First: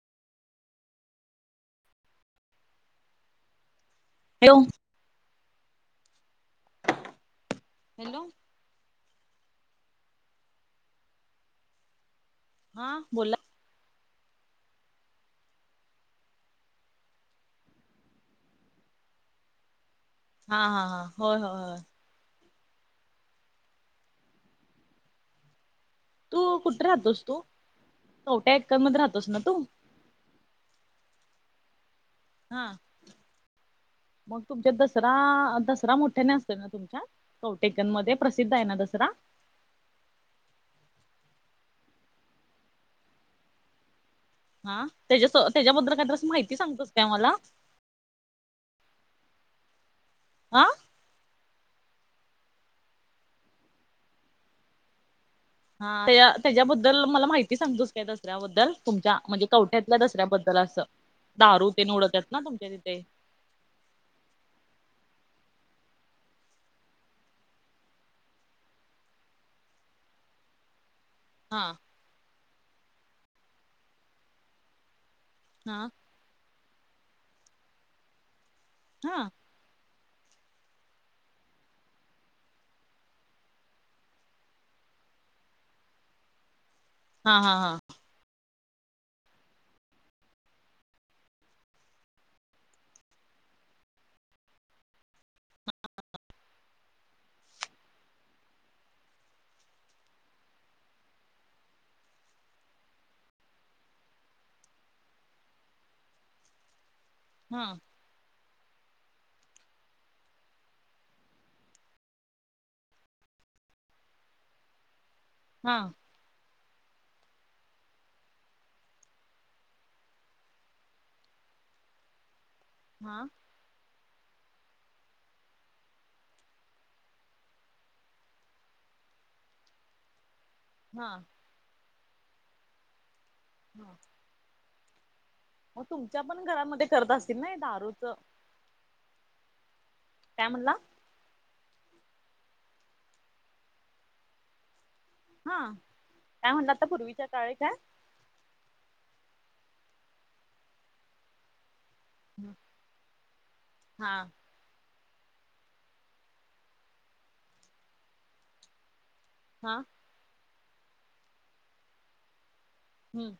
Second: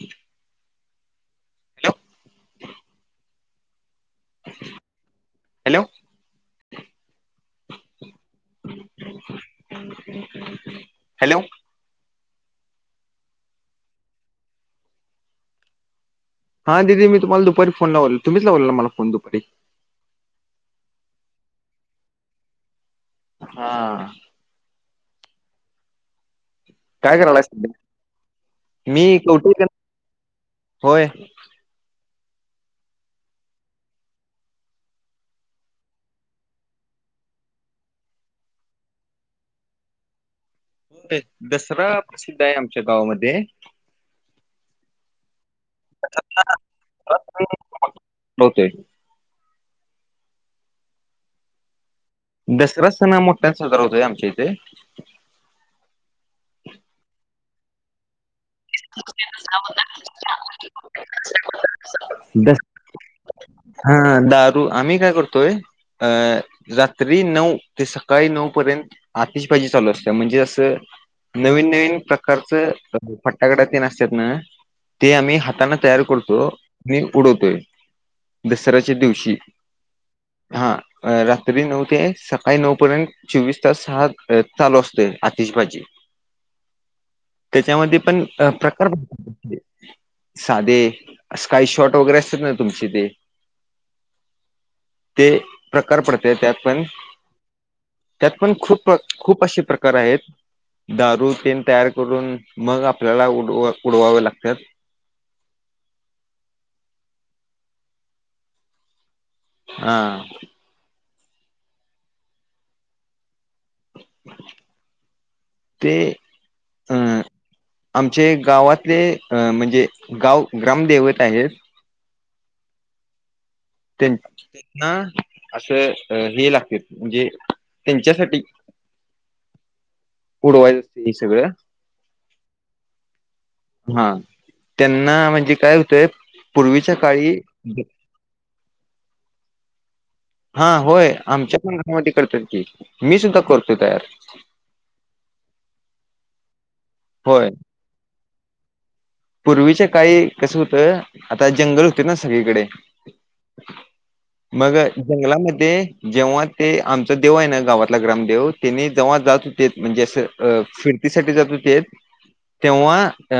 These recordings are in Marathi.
ह हेलो हॅलो हॅलो हॅलो हा बोला हां दिदी मी तुम्हाला दुपारी फोन लावलेलो तुम्हीच लावलेला मला फोन दुपारी हा हा हा होय होय होय हा तू कुठे काय राहतोस तू करायलाय सध्या? शवट्या एकर मध्ये मी राहतोस ना तू कवठे होय हा मग तुमच्या दसरा दसरा मोठ्याने असतोय ना तुमच्यात कौटेकंद मध्ये प्रसिद्ध आहे ना दसरा दसरा प्रसिद्ध आहे आमच्या गावामध्ये हा त्याच्या त्याच्याबद्दल काहीतर द्अस माहिती सांगतोस का मला होतोय हा दसरा असताना मोठ्याने साजरा होतोय आमच्या इथे हा त्या त्याच्याबद्दल मला माहिती सांगतोस काय दसऱ्याबद्दल तुमच्या म्हणजे कवठ्यातल्या दसऱ्याबद्दल असं दारू ते उडवत्यात ना दस तुमच्या तिथे हा दारू आम्ही काय करतोय अ रात्री नऊ ते सकाळी नऊ पर्यंत आतिशबाजी चालू असत्या म्हणजे असं हा नवीन नवीन प्रकारचं फटाकड्या तेन असतात ना ते आम्ही हातान हातान हा तयार करतो आणि उडवतोय दसऱ्याच्या हा दिवशी हा. अ रात्री नऊ ते, सकाळी नऊ पर्यंत, चोवीस तास हा चालू असतोय, आतिशबाजी. हा हा हा तेच्यामध्ये पण प्रकार साधे, स्काय शॉट वगैरे असतात ना तुमचे ते ते प्रकार पडत्यात पण त्यात पण, खूप खूप असे प्रकार आहेत. दारू तेन तयार करून, मग आपल्याला उडवा उडवावे लागतात. हा. हा. हा ते अ आमचे गावातले, म्हणजे गाव ग्रामदैवत आहेत हा. ते ना असं हे लागत्यात, म्हणजे त्यांच्यासाठी ऊडवायच असतय हे सगळं. हा, त्यांना म्हणजे काय मग होतय, तुमच्या पण घरामध्ये पूर्वीच्या करत काळी असतील ना दारूच काय म्हणला हा, होय आमच्या पण घरामध्ये करत्यात की, मी सुद्धा करतोय तयार. हा, काय म्हणला आता? पूर्वीच्या काळी काय? पूर्वीच काळी कसं होतं, आता जंगल ना सगळीकडे हा मग जंगलामध्ये, जेव्हा ते आमचा देव आहे ना गावातला ग्रामदेवत, त्यानी जव्हा ते हा म्हणजे असं, फिरतीसाठी जात होते, तेंव्हा हम्म अ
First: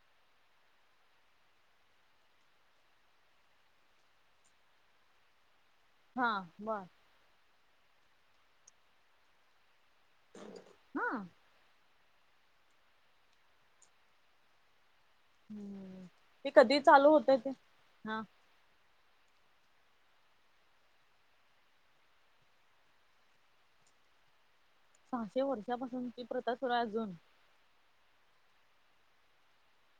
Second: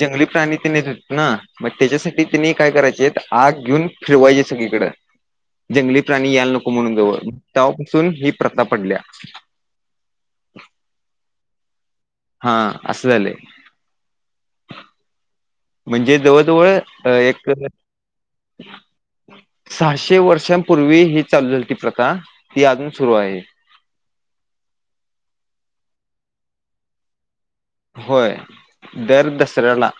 जंगली प्राणी तेन येत होतीत ना. मग त्याच्यासाठी तिनी काय करायचित? आग घेऊन फिरवायचे सगळीकडं. जंगली हा प्राणी यायला नको बर म्हणून जवळ, तवापासून ही प्रथा पडल्या. हा? हा, असं झालय. हम्म म्हणजे ते जवळ-जवळ कधी अ चालू होत एक ते हा सहाशे वर्षांपूर्वी ही चालू झालती प्रथा, ती अजून सुरू आहे. सहाशे वर्षापासून ती प्रथा सुरू आहे अजून? होय! दर दसऱ्याला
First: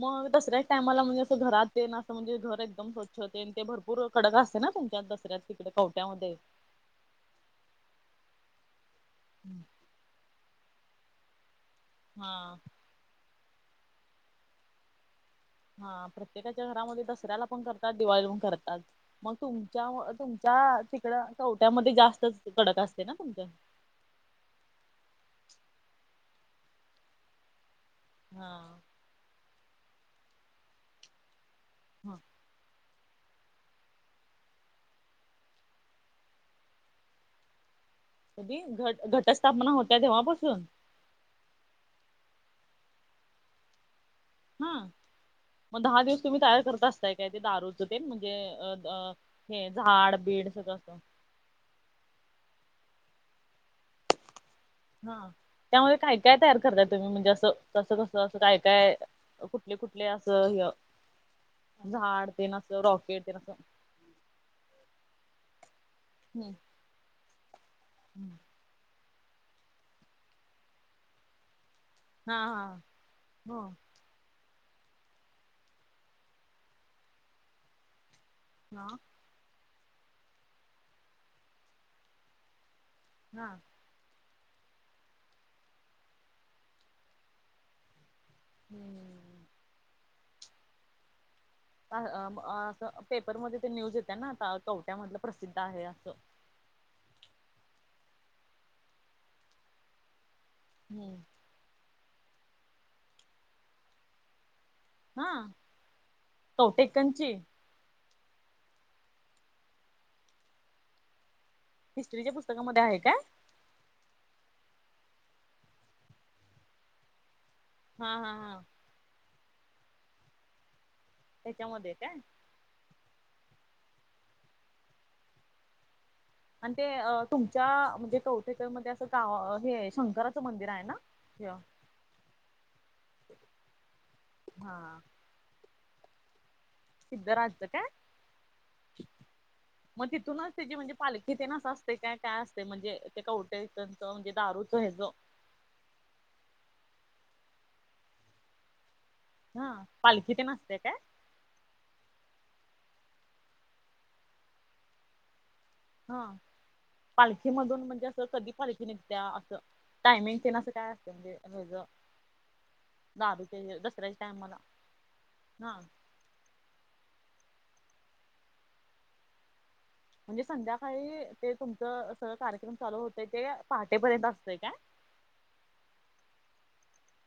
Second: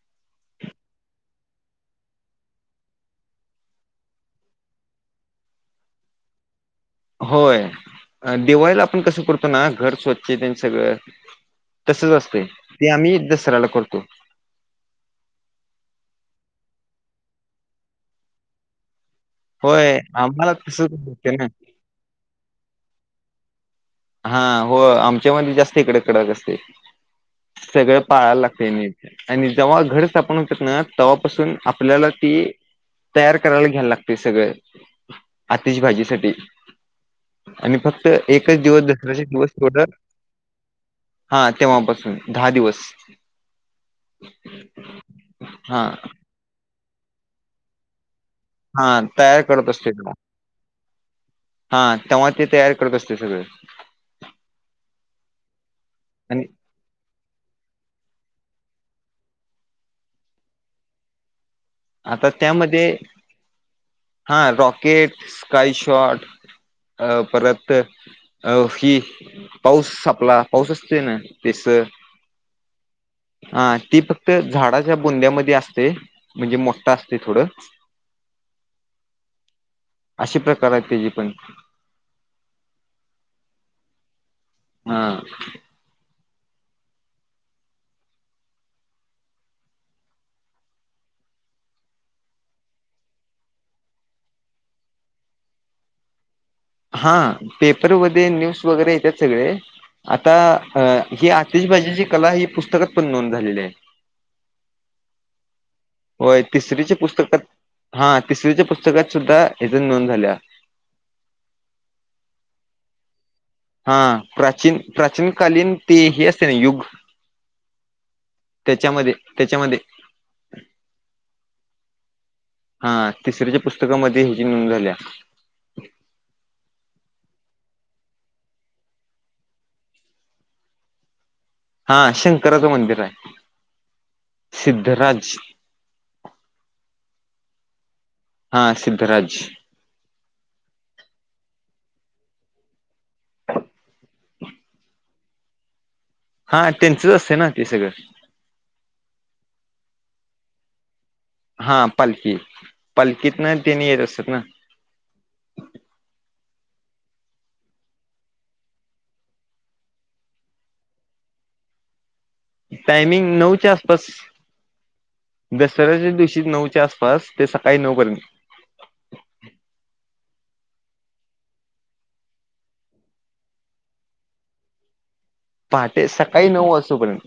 मग दसऱ्याच्या टायमाला म्हणजे, असं घरात तेन असं म्हणजे, घर एकदम स्वच्छ तेन ते भरपूर कडक असतय ना? तुमच्या दसऱ्यात तिकड कवठ्यामध्ये? होय! दिवाळीला आपण कसं करतो ना, घर स्वच्छ तेन सगळं तसच असतय, हा ते आम्ही दसऱ्याला करतो. हा, प्रत्येकाच्या घरामध्ये दसऱ्याला पण करतात. दिवाळीला पण करतात. मग होय तुमच्या आम्हाला तुमच्या तसंच तिकडं होते ना कवट्यामध्ये जास्तच कडक असतय ना तुमच? हा, हो. आमच्यामध्ये जास्त इकडे कडक असतय, सगळं पाळायला लागतय हा म. आणि जेव्हा घर सा [unintelligible] होतात ना तेव्हापासून आपल्याला ती तयार करायला घ्यायला लागतय सगळ, अतिशबाजीसाठी आणि फक्त कधी एकच दिवस घट दसऱ्याचे दिवस घटस्थापना टोट होत्या तेव्हापासून हा तेव्हापासून दहा दिवस. हा, हा मग दहा दिवस तुम्ही तयार करत असताय काय ते दारू? ते म्हणजे हा अ तयार हे करत असते तेव्हा झाड बीड सगळं असं? हा, तेव्हा ते तयार करत असतय सगळं. हा, त्यामध्ये काय काय आणि तयार करताय तुम्ही, म्हणजे अस तसं कसं असं काय काय कुठले कुठले असं ह आता झाड तेन असं, त्यामध्ये रॉकेट तेन असं हा, रॉकेट स्काय शॉट, हम्म अ परत [unintelligible] [inaudible] हो की. पाऊस आपला. पाऊस असते ना. त्याच हा हा हो हा. तीप त झाडाच्या बुंद्यामध्ये असते. म्हणजे मोठा असते थोडं. हॅलो [unintelligible] आशे प्रकार आहेत त्याजे पण. हां. हा. हम्म [unintelligible] अ अस पेपरमध्ये ते न्यूज येते ना आता. कवट्यामधलं प्रसिद्ध आहे असं. हा. पेपरमध्ये न्यूज वगैरे येत सगळे. आता हम्म ह आ तीशबाजीची कला ही. पुस्तकात पण नोंद झालेली आहे. हा होय. तिसरीचे कवटेकनची पुस्तकात. हा. तिसरी्याच्या पुस्तकात सुद्धा. ह्याची नोंद झाल्या. हिस्ट्रीच्या पुस्तकामध्ये आहे काय? हा. प्राचीन प्राचीन कालीन. ते हे असते ना. युग. हा हा हा. त्याच्यामध्ये. त्याच्यामध्ये. त्याच्यामध्ये काय? हा. तिसऱ्याच्या पुस्तकामध्ये. ह्याची नोंद झाल्या. अध ते अ तुमच्या. म्हणजे कवटेश्वर मध्ये असं. गाव हे शंकराचं मंदिर आहे ना. अ [unintelligible] हा. शंकराचं मंदिर आहे. हा सिद्धराज. सिद्धराजच काय? हा सिद्धराज. मग तिथूनच ते जे म्हणजे पालखी ते ना असं असते काय? काय असते. म्हणजे ते कटेथच म्हणजे दारूच हेच. हा त्यांचच असते ना. ते सगळं. हा पालखी ते नसते काय? हा पालखी. पालखीत ना ते नेत असतात ना. हा पालखीमधून म्हणजे असं. कधी पालखी निघत्या. असं. टायमिंग तेन असं काय असतं. म्हणजे रोज. टायमिंग नऊच्या आसपास. दसऱ्याच्या टायमाला हा दसऱ्याच्या दिवशी नऊच्या आस पास ते सकाळी नऊपर्यंत. म्हणजे संध्याकाळी. ते तुमचं सगळं कार्यक्रम चालू होतय. ते पहाटेपर्यंत असतंय काय? पहाटे. सकाळी नऊ वाजेपर्यंत.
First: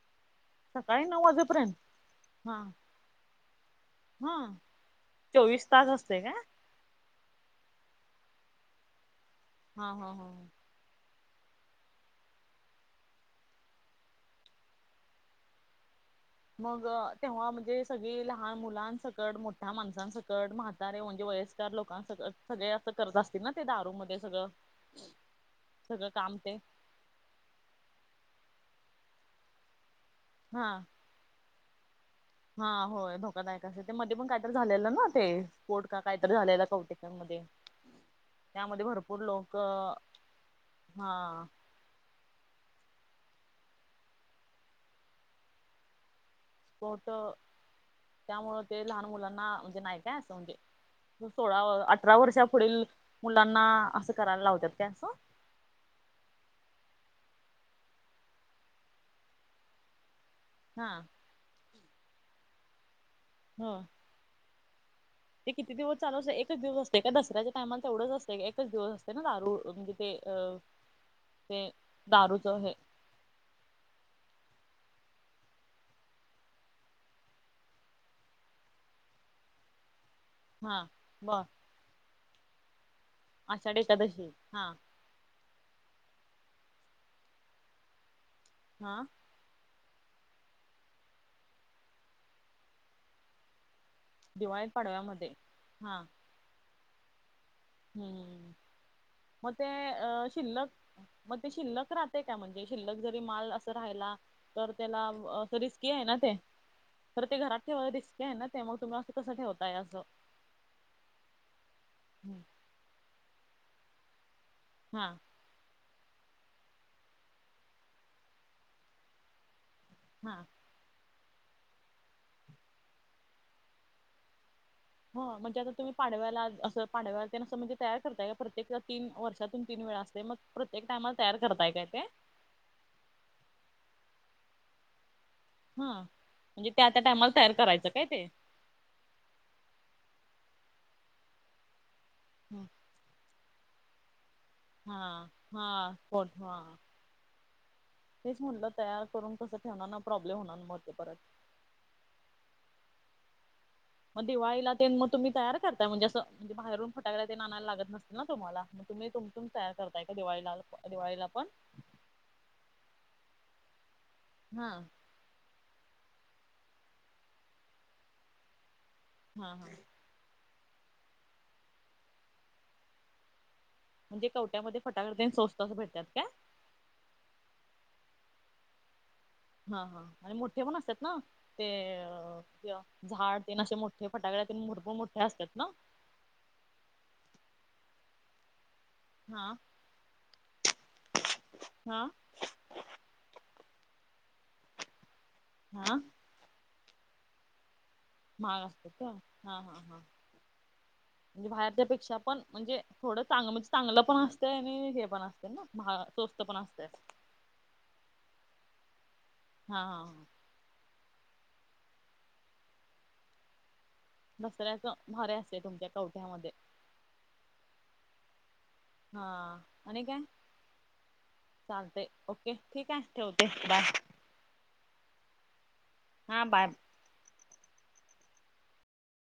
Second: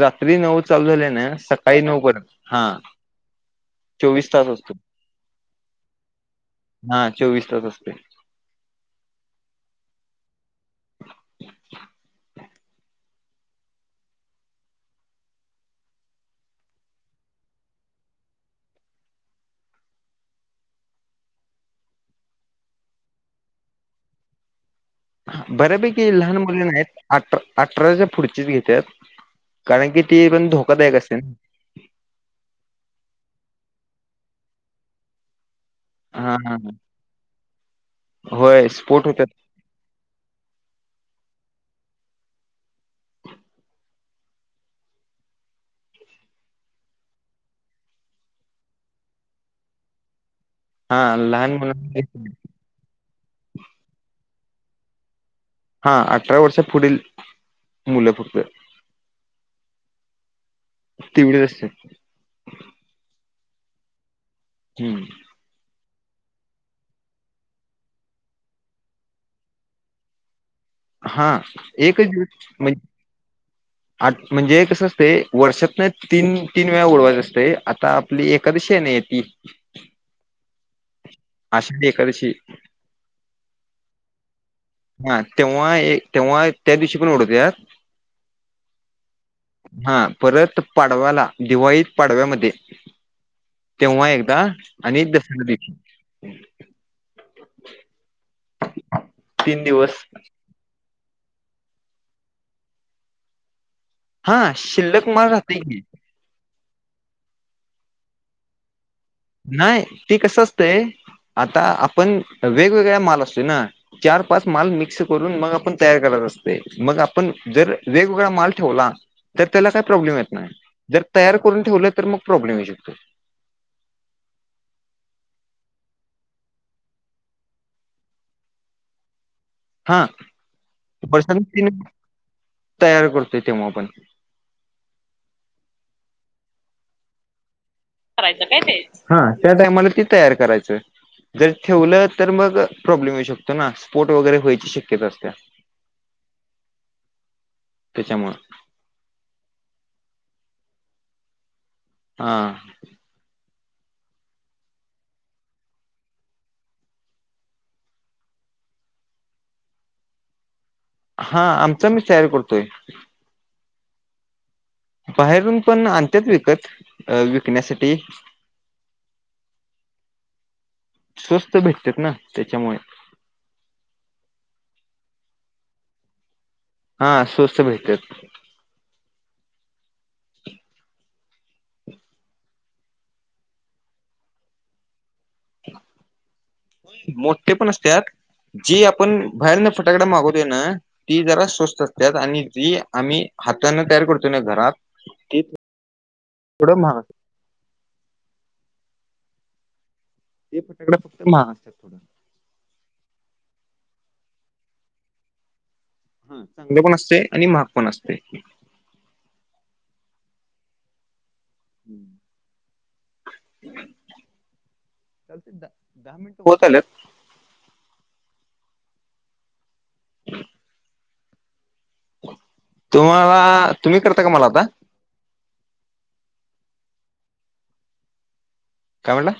रात्री नऊ चालू सकाळी झाले नऊ ना. वाजेपर्यंत सकाळी नऊ पर्यंत. हा. चोवीस हा. तास असतो चोवीस तास असते का? हा. चोवीस तास असते. हा हा हा ह. मग तेव्हा म्हणजे. सगळी लहान मुलांन सकट. मोठ्या माणसांन सकट. म्हा तारे म्हणजे वयस्कार लोकां अस. सगळे असं करत असतील ना. ते दारूमध्ये सगळं. बऱ्यापैकी सगळं लहान काम ते मुलंना नाहीत. अठरा अठराच्या पुढचीच घेत्यात. कारण की. ती पण हा धोकादायक असतेन. हा होय. धोकादायक असते. मध्ये पण काहीतरी झालेलं ना ते. पोट का काहीतरी हा हा झालेलं बवुतेक. मध्ये. होय त्यामध्ये स्पोर्ट भरपूर होतात लोक. हा. कोट. त्यामुळं ते लहान मुलांना. म्हणजे नाही काय. असं म्हणजे. हा लहान सोळा. मुलां अठरा वर्षा पुढील मुलांना. असं करायला लावतात का? असं. हा. अठरा वर्षा पुढील. मुलं फक्त. हा तेवढे असते. ह. हम्म. ते किती दिवस चालू असते एकच दिवस असते का दसऱ्याच्या टायमाला तर तेवढंच असते एकच दिवस असते ना दारू म्हणजे. ते हा ते एकच दारूच हे म्हणजे आठ म्हणजे कसं असते वर्षात नाही तीन तीन वेळा ओडवायच असते आता आपली एकादशीे नाही य ती हा बर. आषाढी एकादशी. आषाढी एकादशी हा. हा तेव्हा एक तेव्हा त्या दिवशी पण ओढवत या हा. हा परत पाडव्याला दिवाळीत पाडव्यामध्ये तेव्हा एकदा दिवाळीत आणि दस पाडव्यामध्ये हा हम्म मग तीन ते दिवस अ शिल्लक मग ते शिल्लक राहते का म्हणजे शिल्लक जरी माल असं राहियला. हा तर त्याला शिल्लक माल असं राहतय की रिस्की आहे ना ते तर ते घरात ठेवायला रिस्की आहे ना ते मग तुमला नाही ती कसं असतय आता आपण हम्म. वेगवेगळ्या माल असतो ना. चार पाच माल मिक्स हा करून मग आपण तयार करत असते मग आपण जर वेगवेगळा माल ठेवला. तर त्याला काही प्रॉब्लेम येत हा नाही जर तयार करून ठेवलं तर मग प्रॉब्लेम येऊ शकतो. हो म्हणजे आता तुम्ही पाडव्याला असं पाडव्याला असं म्हणजे तयार करताय का प्रत्येक तीन वर्षात. दोन तीन वेळा हा असते मग प्रत्येक टायमाला तयार वर्षांनी करताय काय ते तयार करतोय तेव्हा आपण हा म्हणजे ते त्या टायमाला तयार करायचं काय ते करायचं हा त्या टायमाला ते तयार करायचं जर ठेवलं तर मग हं. प्रॉब्म येऊ शत ना स्पोट वगरे होय. हा हाठ ह. त्याच्यामुळे हेच म्हटलं तयार करून कसं ठेवणार प्रॉब्लेम होणार म ते परत हा. मग दिवाळीला ते मग तुम्ही तयार करताय म्हणजे असं म्हणजे बाहेरून फटाकायला ते नायला लागत नसतील ना तुम्हाला. म तुम्ही तुम तु तया करताय का दिवाळीला लाल हा आमचा मी तयार करतोय. हा. बाहेरून पण अंत्याेत विकत विकण्यासाठी हां हां. स्वस्त भेटत ना त्याच्यामुळे. म्हणजे कवट्यामध्ये फटाकट दे स्वस्त असं भेटतात का? हा स्वस्थ भेटतात. हा हा आणि मोठे पण असतात ना. ते झाड ते असे मोठे फटाकळे भरपूर मोठे असतात. ना मोठे पण असत. जी आपण हा बाहेरन फटाकडा मागवत ना ती जरा स्वस्त हा असतात आणि जी आम्ही हाताना तयार करतो ना घरात हा. उडं महा महाग असत का हा हा हा ते फटाकडे फक्त म्हणजे महाग असतात बाहेरच्या थोडं पेक्षा पण म्हणजे थोडं चांगल म्हणजे चांगलं पण असतं आणि हे पण असते ना. स्वस्त ह चांगल असतंय पण असते आणि महाग पण असते. हा हां ह. हम्म. दसऱ्याच भारे असते चालतंय, तुमच्या दहा मिनिट कवठ्यामध्ये होत आल्यात हा आणि काय चालतंय. ओके ठीक आहे ठेवते तुम्हाला बाय तुम्ही करता का मला आता हा बाय. काय म्हणला.